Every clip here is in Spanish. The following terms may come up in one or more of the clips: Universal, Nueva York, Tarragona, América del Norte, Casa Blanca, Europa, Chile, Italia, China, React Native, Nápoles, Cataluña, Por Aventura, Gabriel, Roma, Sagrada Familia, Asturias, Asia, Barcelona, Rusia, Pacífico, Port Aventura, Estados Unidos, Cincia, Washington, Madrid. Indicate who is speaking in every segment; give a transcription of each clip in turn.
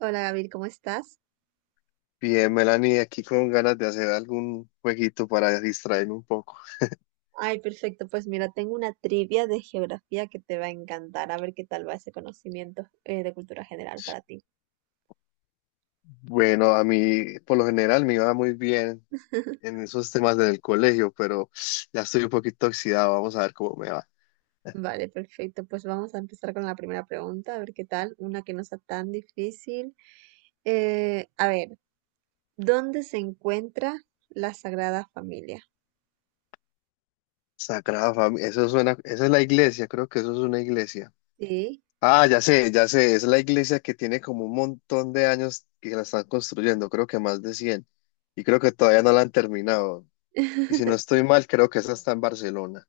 Speaker 1: Hola Gabriel, ¿cómo estás?
Speaker 2: Bien, Melanie, aquí con ganas de hacer algún jueguito para distraerme un poco.
Speaker 1: Ay, perfecto. Pues mira, tengo una trivia de geografía que te va a encantar. A ver qué tal va ese conocimiento de cultura general para ti.
Speaker 2: Bueno, a mí por lo general me iba muy bien en esos temas del colegio, pero ya estoy un poquito oxidado, vamos a ver cómo me va.
Speaker 1: Vale, perfecto. Pues vamos a empezar con la primera pregunta, a ver qué tal. Una que no sea tan difícil. A ver, ¿dónde se encuentra la Sagrada Familia?
Speaker 2: Sagrada Familia, eso suena, esa es la iglesia, creo que eso es una iglesia.
Speaker 1: Sí,
Speaker 2: Ah, ya sé, es la iglesia que tiene como un montón de años que la están construyendo, creo que más de 100 y creo que todavía no la han terminado. Y si no estoy mal, creo que esa está en Barcelona.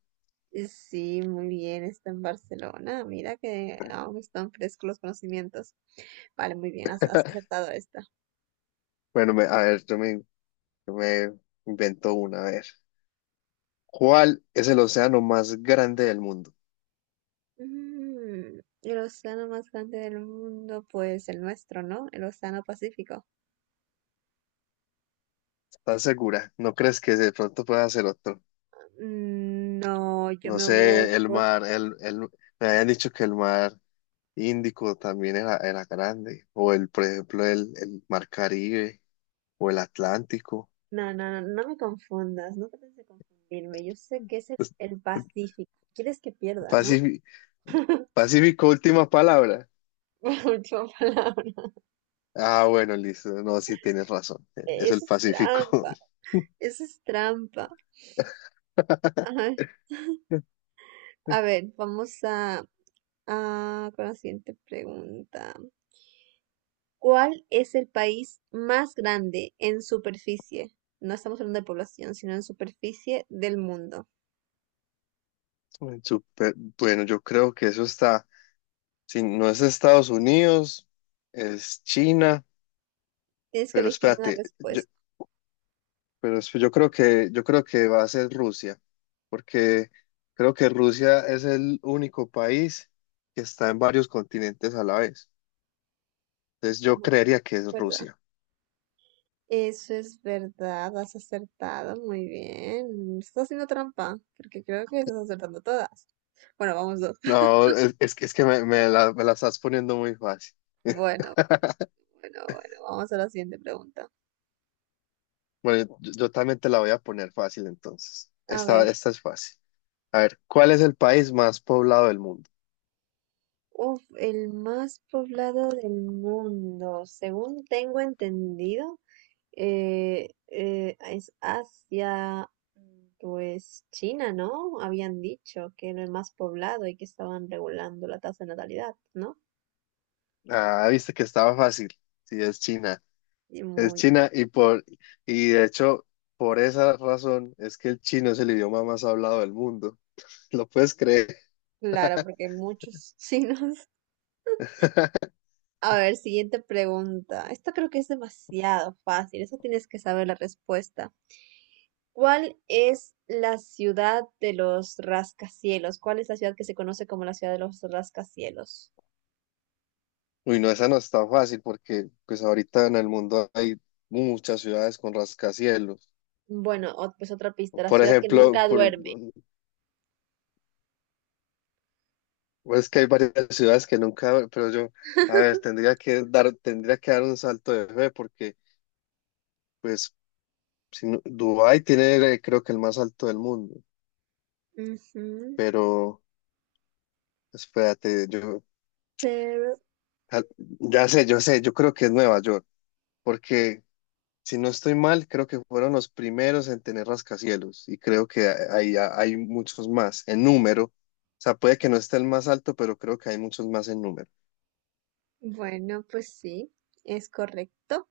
Speaker 1: sí, muy bien. Está en Barcelona. Mira que aún están frescos los conocimientos. Vale, muy bien, has acertado esta.
Speaker 2: Bueno, a ver, yo me invento una, a ver. ¿Cuál es el océano más grande del mundo?
Speaker 1: El océano más grande del mundo, pues el nuestro, ¿no? El océano Pacífico.
Speaker 2: ¿Estás segura? ¿No crees que de pronto pueda ser otro?
Speaker 1: No, yo
Speaker 2: No
Speaker 1: me voy
Speaker 2: sé, el
Speaker 1: por.
Speaker 2: mar, el, el, me habían dicho que el mar Índico también era grande, o el, por ejemplo, el mar Caribe, o el Atlántico.
Speaker 1: No, no, no, no me confundas, no trates de confundirme. Yo sé que es el Pacífico. Quieres que pierda, ¿no?
Speaker 2: Pacífico, Pacífico, última palabra.
Speaker 1: Última palabra.
Speaker 2: Ah, bueno, listo. No, sí tienes razón. Es
Speaker 1: Eso
Speaker 2: el
Speaker 1: es
Speaker 2: Pacífico.
Speaker 1: trampa, eso es trampa. Ay, a ver, vamos a con la siguiente pregunta. ¿Cuál es el país más grande en superficie? No estamos hablando de población, sino en superficie del mundo.
Speaker 2: Súper. Bueno, yo creo que eso está. Si no es Estados Unidos, es China.
Speaker 1: Tienes que
Speaker 2: Pero
Speaker 1: elegir una
Speaker 2: espérate, yo,
Speaker 1: respuesta.
Speaker 2: yo creo que va a ser Rusia, porque creo que Rusia es el único país que está en varios continentes a la vez. Entonces yo
Speaker 1: Bu-
Speaker 2: creería que es
Speaker 1: ¿Verdad?
Speaker 2: Rusia.
Speaker 1: Eso es verdad, has acertado muy bien. Estás haciendo trampa, porque creo que estás acertando todas. Bueno, vamos dos.
Speaker 2: No, es que me, me la estás poniendo muy fácil.
Speaker 1: Bueno, bueno, bueno, vamos a la siguiente pregunta.
Speaker 2: Bueno, yo también te la voy a poner fácil entonces.
Speaker 1: A
Speaker 2: Esta,
Speaker 1: ver,
Speaker 2: esta es fácil. A ver, ¿cuál es el país más poblado del mundo?
Speaker 1: uf, el más poblado del mundo, según tengo entendido. Es Asia, pues China, ¿no? Habían dicho que era el más poblado y que estaban regulando la tasa de natalidad, ¿no?
Speaker 2: Ah, viste que estaba fácil. Sí, es China.
Speaker 1: Y
Speaker 2: Es
Speaker 1: muy
Speaker 2: China y de hecho, por esa razón es que el chino es el idioma más hablado del mundo. ¿Lo puedes creer?
Speaker 1: claro, porque hay muchos chinos. A ver, siguiente pregunta. Esta creo que es demasiado fácil, eso tienes que saber la respuesta. ¿Cuál es la ciudad de los rascacielos? ¿Cuál es la ciudad que se conoce como la ciudad de los rascacielos?
Speaker 2: Uy, no, esa no es tan fácil porque pues ahorita en el mundo hay muchas ciudades con rascacielos.
Speaker 1: Bueno, pues otra pista, la
Speaker 2: Por
Speaker 1: ciudad que
Speaker 2: ejemplo,
Speaker 1: nunca
Speaker 2: por-
Speaker 1: duerme.
Speaker 2: Pues que hay varias ciudades que nunca, pero yo, a ver, tendría que dar un salto de fe porque, pues, si Dubái tiene, creo que el más alto del mundo,
Speaker 1: Ujú,
Speaker 2: pero espérate, yo,
Speaker 1: pero
Speaker 2: ah, ya sé, yo creo que es Nueva York, porque si no estoy mal, creo que fueron los primeros en tener rascacielos y creo que hay muchos más en número, o sea, puede que no esté el más alto, pero creo que hay muchos más en número.
Speaker 1: bueno, pues sí, es correcto.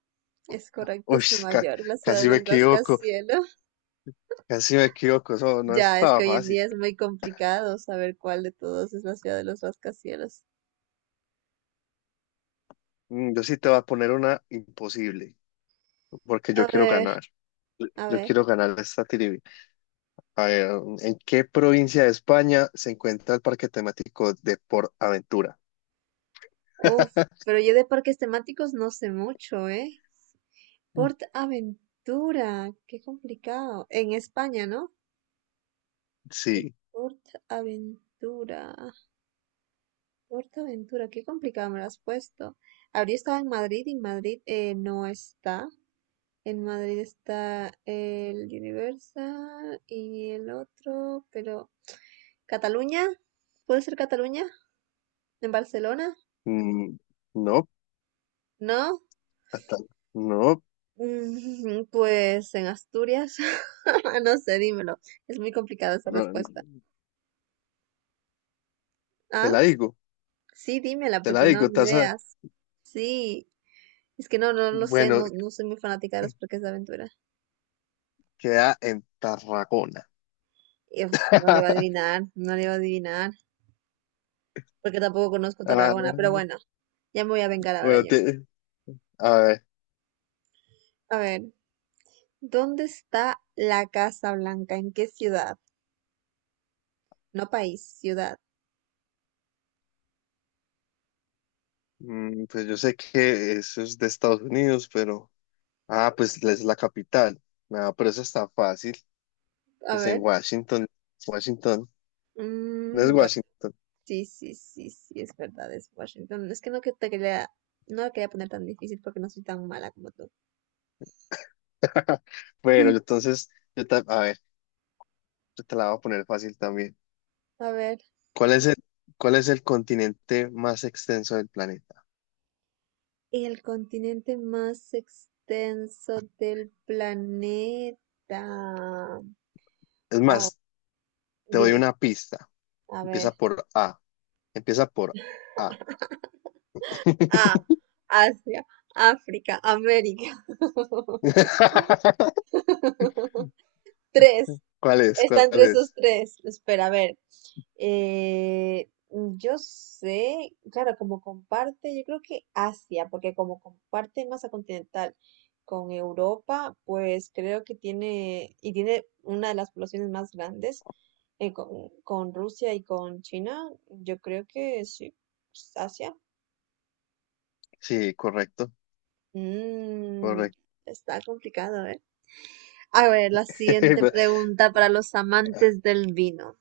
Speaker 1: Es correcto,
Speaker 2: Uy,
Speaker 1: es Nueva
Speaker 2: ca-
Speaker 1: York, la ciudad
Speaker 2: casi
Speaker 1: de
Speaker 2: me
Speaker 1: los
Speaker 2: equivoco.
Speaker 1: rascacielos.
Speaker 2: Casi si me equivoco, eso no
Speaker 1: Ya, es que
Speaker 2: estaba
Speaker 1: hoy en
Speaker 2: fácil.
Speaker 1: día es muy complicado saber cuál de todos es la ciudad de los rascacielos.
Speaker 2: Yo sí te voy a poner una imposible, porque
Speaker 1: A
Speaker 2: yo quiero
Speaker 1: ver,
Speaker 2: ganar.
Speaker 1: a
Speaker 2: Yo
Speaker 1: ver.
Speaker 2: quiero ganar esta trivia. A ver, ¿en qué provincia de España se encuentra el parque temático de Por Aventura?
Speaker 1: Uf, pero yo de parques temáticos no sé mucho, ¿eh? Port Aventura, qué complicado. En España, ¿no? El
Speaker 2: Sí,
Speaker 1: Port Aventura. Ventura, qué complicado me lo has puesto. Habría estado en Madrid y en Madrid no está. En Madrid está el Universal y el otro, pero. ¿Cataluña? ¿Puede ser Cataluña? ¿En Barcelona?
Speaker 2: Mm, no,
Speaker 1: ¿No?
Speaker 2: hasta- no,
Speaker 1: Pues en Asturias. No sé, dímelo. Es muy complicada esa
Speaker 2: no,
Speaker 1: respuesta.
Speaker 2: te
Speaker 1: ¿Ah?
Speaker 2: la digo,
Speaker 1: Sí, dímela,
Speaker 2: te la
Speaker 1: porque no,
Speaker 2: digo,
Speaker 1: ni
Speaker 2: taza.
Speaker 1: ideas. Sí, es que no, no lo sé,
Speaker 2: Bueno,
Speaker 1: no, no soy muy fanática de los parques de aventura.
Speaker 2: queda en Tarragona.
Speaker 1: Uf, no le iba a adivinar, no le iba a adivinar, porque tampoco conozco
Speaker 2: Ah,
Speaker 1: Tarragona, pero bueno, ya me voy a vengar ahora
Speaker 2: bueno,
Speaker 1: yo.
Speaker 2: a ver.
Speaker 1: A ver, ¿dónde está la Casa Blanca? ¿En qué ciudad? No país, ciudad.
Speaker 2: Mm, pues yo sé que eso es de Estados Unidos, pero... Ah, pues es la capital. No, pero eso está fácil.
Speaker 1: A
Speaker 2: Pues en
Speaker 1: ver,
Speaker 2: Washington. Washington. No es
Speaker 1: bueno,
Speaker 2: Washington.
Speaker 1: sí, sí, sí, sí, es verdad, es Washington. Es que no que te quería, no la quería poner tan difícil porque no soy tan mala como tú.
Speaker 2: Bueno, entonces, a ver, yo te la voy a poner fácil también.
Speaker 1: A ver,
Speaker 2: ¿Cuál es el, ¿cuál es el continente más extenso del planeta?
Speaker 1: el continente más extenso del planeta.
Speaker 2: Es
Speaker 1: Wow,
Speaker 2: más, te doy
Speaker 1: dime,
Speaker 2: una pista.
Speaker 1: a ver.
Speaker 2: Empieza por A. Empieza por A.
Speaker 1: A, Asia, África, América. Tres.
Speaker 2: ¿Cuál es?
Speaker 1: Está
Speaker 2: ¿Cuál
Speaker 1: entre esos
Speaker 2: es?
Speaker 1: tres. Espera, a ver. Yo sé, claro, como comparte, yo creo que Asia, porque como comparte masa continental con Europa, pues creo que tiene, y tiene una de las poblaciones más grandes con Rusia y con China, yo creo que sí, pues, Asia.
Speaker 2: Sí, correcto,
Speaker 1: Mm,
Speaker 2: correcto.
Speaker 1: está complicado, ¿eh? A ver, la siguiente pregunta para los amantes del vino.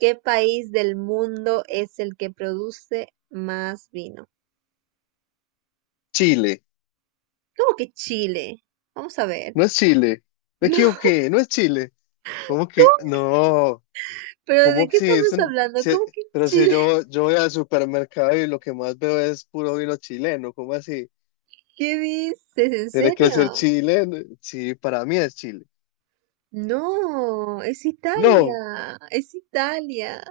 Speaker 1: ¿Qué país del mundo es el que produce más vino?
Speaker 2: Chile.
Speaker 1: ¿Cómo que Chile? Vamos a ver.
Speaker 2: No es Chile. Me
Speaker 1: No,
Speaker 2: equivoqué, no es Chile. ¿Cómo que?
Speaker 1: ¿cómo?
Speaker 2: No.
Speaker 1: ¿Pero de
Speaker 2: ¿Cómo que
Speaker 1: qué
Speaker 2: si es
Speaker 1: estamos
Speaker 2: un-
Speaker 1: hablando?
Speaker 2: si-
Speaker 1: ¿Cómo que
Speaker 2: pero si
Speaker 1: Chile?
Speaker 2: yo, yo voy al supermercado y lo que más veo es puro vino chileno, ¿cómo así?
Speaker 1: ¿Qué dices? ¿En
Speaker 2: Tiene que ser
Speaker 1: serio?
Speaker 2: chileno. Sí, para mí es Chile.
Speaker 1: No, es
Speaker 2: No,
Speaker 1: Italia, es Italia.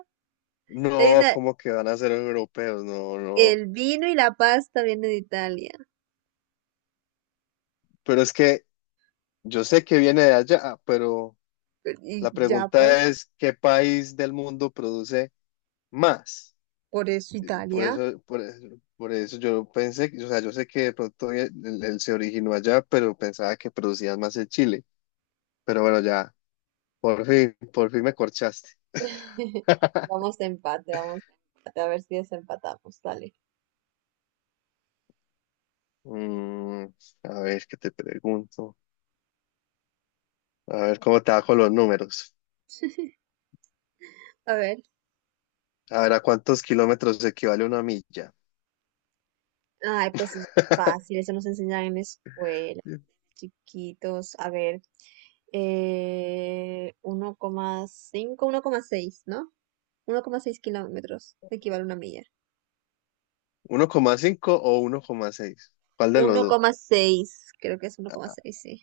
Speaker 1: Hay
Speaker 2: no,
Speaker 1: una-
Speaker 2: ¿cómo que van a ser europeos? No, no.
Speaker 1: el vino y la pasta vienen de Italia.
Speaker 2: Pero es que yo sé que viene de allá, pero
Speaker 1: Y
Speaker 2: la
Speaker 1: ya pues,
Speaker 2: pregunta es, ¿qué país del mundo produce más?
Speaker 1: por eso
Speaker 2: Por
Speaker 1: Italia.
Speaker 2: eso, por, por eso yo pensé, o sea, yo sé que de pronto se originó allá, pero pensaba que producían más en Chile. Pero bueno, ya, por fin me corchaste.
Speaker 1: Vamos a empate, vamos de empate, a ver si desempatamos, dale.
Speaker 2: Mm, a ver, ¿qué te pregunto? A ver, ¿cómo te bajo los números?
Speaker 1: A ver.
Speaker 2: A ver, ¿a cuántos kilómetros equivale una milla?
Speaker 1: Ay, pues es fácil, eso nos enseñan en la escuela, chiquitos. A ver, 1,5, 1,6 ¿no? 1,6 kilómetros equivale a una milla.
Speaker 2: ¿1,5 o 1,6? ¿Cuál de los
Speaker 1: uno
Speaker 2: dos?
Speaker 1: coma seis creo que es 1,6 sí.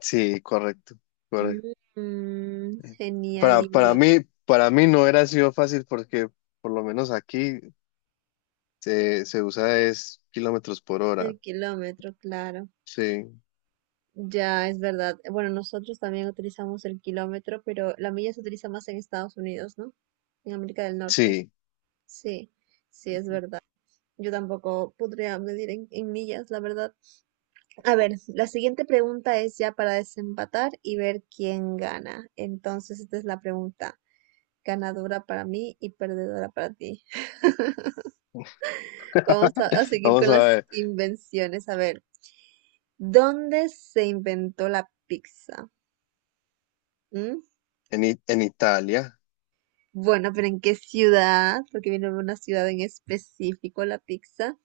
Speaker 2: Sí, correcto, correcto.
Speaker 1: Genial, y bueno,
Speaker 2: Para mí no era sido fácil porque por lo menos aquí se usa es kilómetros por hora.
Speaker 1: el kilómetro, claro.
Speaker 2: Sí,
Speaker 1: Ya, es verdad. Bueno, nosotros también utilizamos el kilómetro, pero la milla se utiliza más en Estados Unidos, ¿no? En América del Norte.
Speaker 2: sí.
Speaker 1: Sí, sí, es verdad. Yo tampoco podría medir en millas, la verdad. A ver, la siguiente pregunta es ya para desempatar y ver quién gana. Entonces, esta es la pregunta. Ganadora para mí y perdedora para ti. Vamos a seguir
Speaker 2: Vamos
Speaker 1: con
Speaker 2: a
Speaker 1: las
Speaker 2: ver,
Speaker 1: invenciones. A ver, ¿dónde se inventó la pizza? ¿Mm?
Speaker 2: en, en Italia.
Speaker 1: Bueno, pero ¿en qué ciudad? Porque viene de una ciudad en específico la pizza.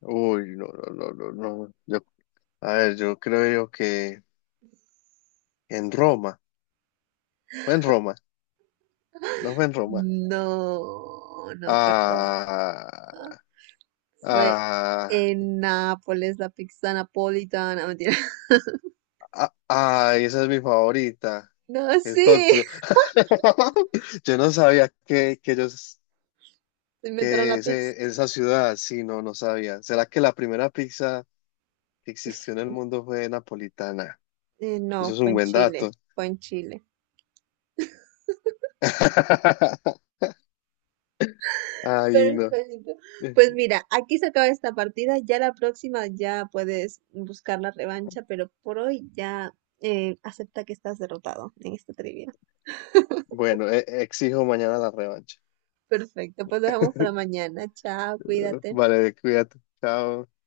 Speaker 2: Uy, no, no, no, no, no. Yo, a ver, yo creo yo que en Roma. Fue en Roma, no fue en Roma.
Speaker 1: No, no fue en Roma.
Speaker 2: Ah,
Speaker 1: Fue
Speaker 2: ah,
Speaker 1: en Nápoles, la pizza napolitana. Mentira.
Speaker 2: ah, ay, esa es mi favorita.
Speaker 1: No,
Speaker 2: Qué
Speaker 1: sí.
Speaker 2: tonto. Yo no sabía que ellos,
Speaker 1: Se inventaron la pizza.
Speaker 2: esa ciudad, sí, no, no sabía. ¿Será que la primera pizza que existió en el mundo fue napolitana? Eso
Speaker 1: No,
Speaker 2: es
Speaker 1: fue
Speaker 2: un
Speaker 1: en
Speaker 2: buen
Speaker 1: Chile.
Speaker 2: dato.
Speaker 1: Fue en Chile.
Speaker 2: Ay, no.
Speaker 1: Perfecto. Pues mira, aquí se acaba esta partida. Ya la próxima ya puedes buscar la revancha, pero por hoy ya acepta que estás derrotado en esta trivia.
Speaker 2: Bueno, exijo mañana la revancha.
Speaker 1: Perfecto, pues lo dejamos para mañana. Chao, cuídate.
Speaker 2: Vale, cuídate. Chao.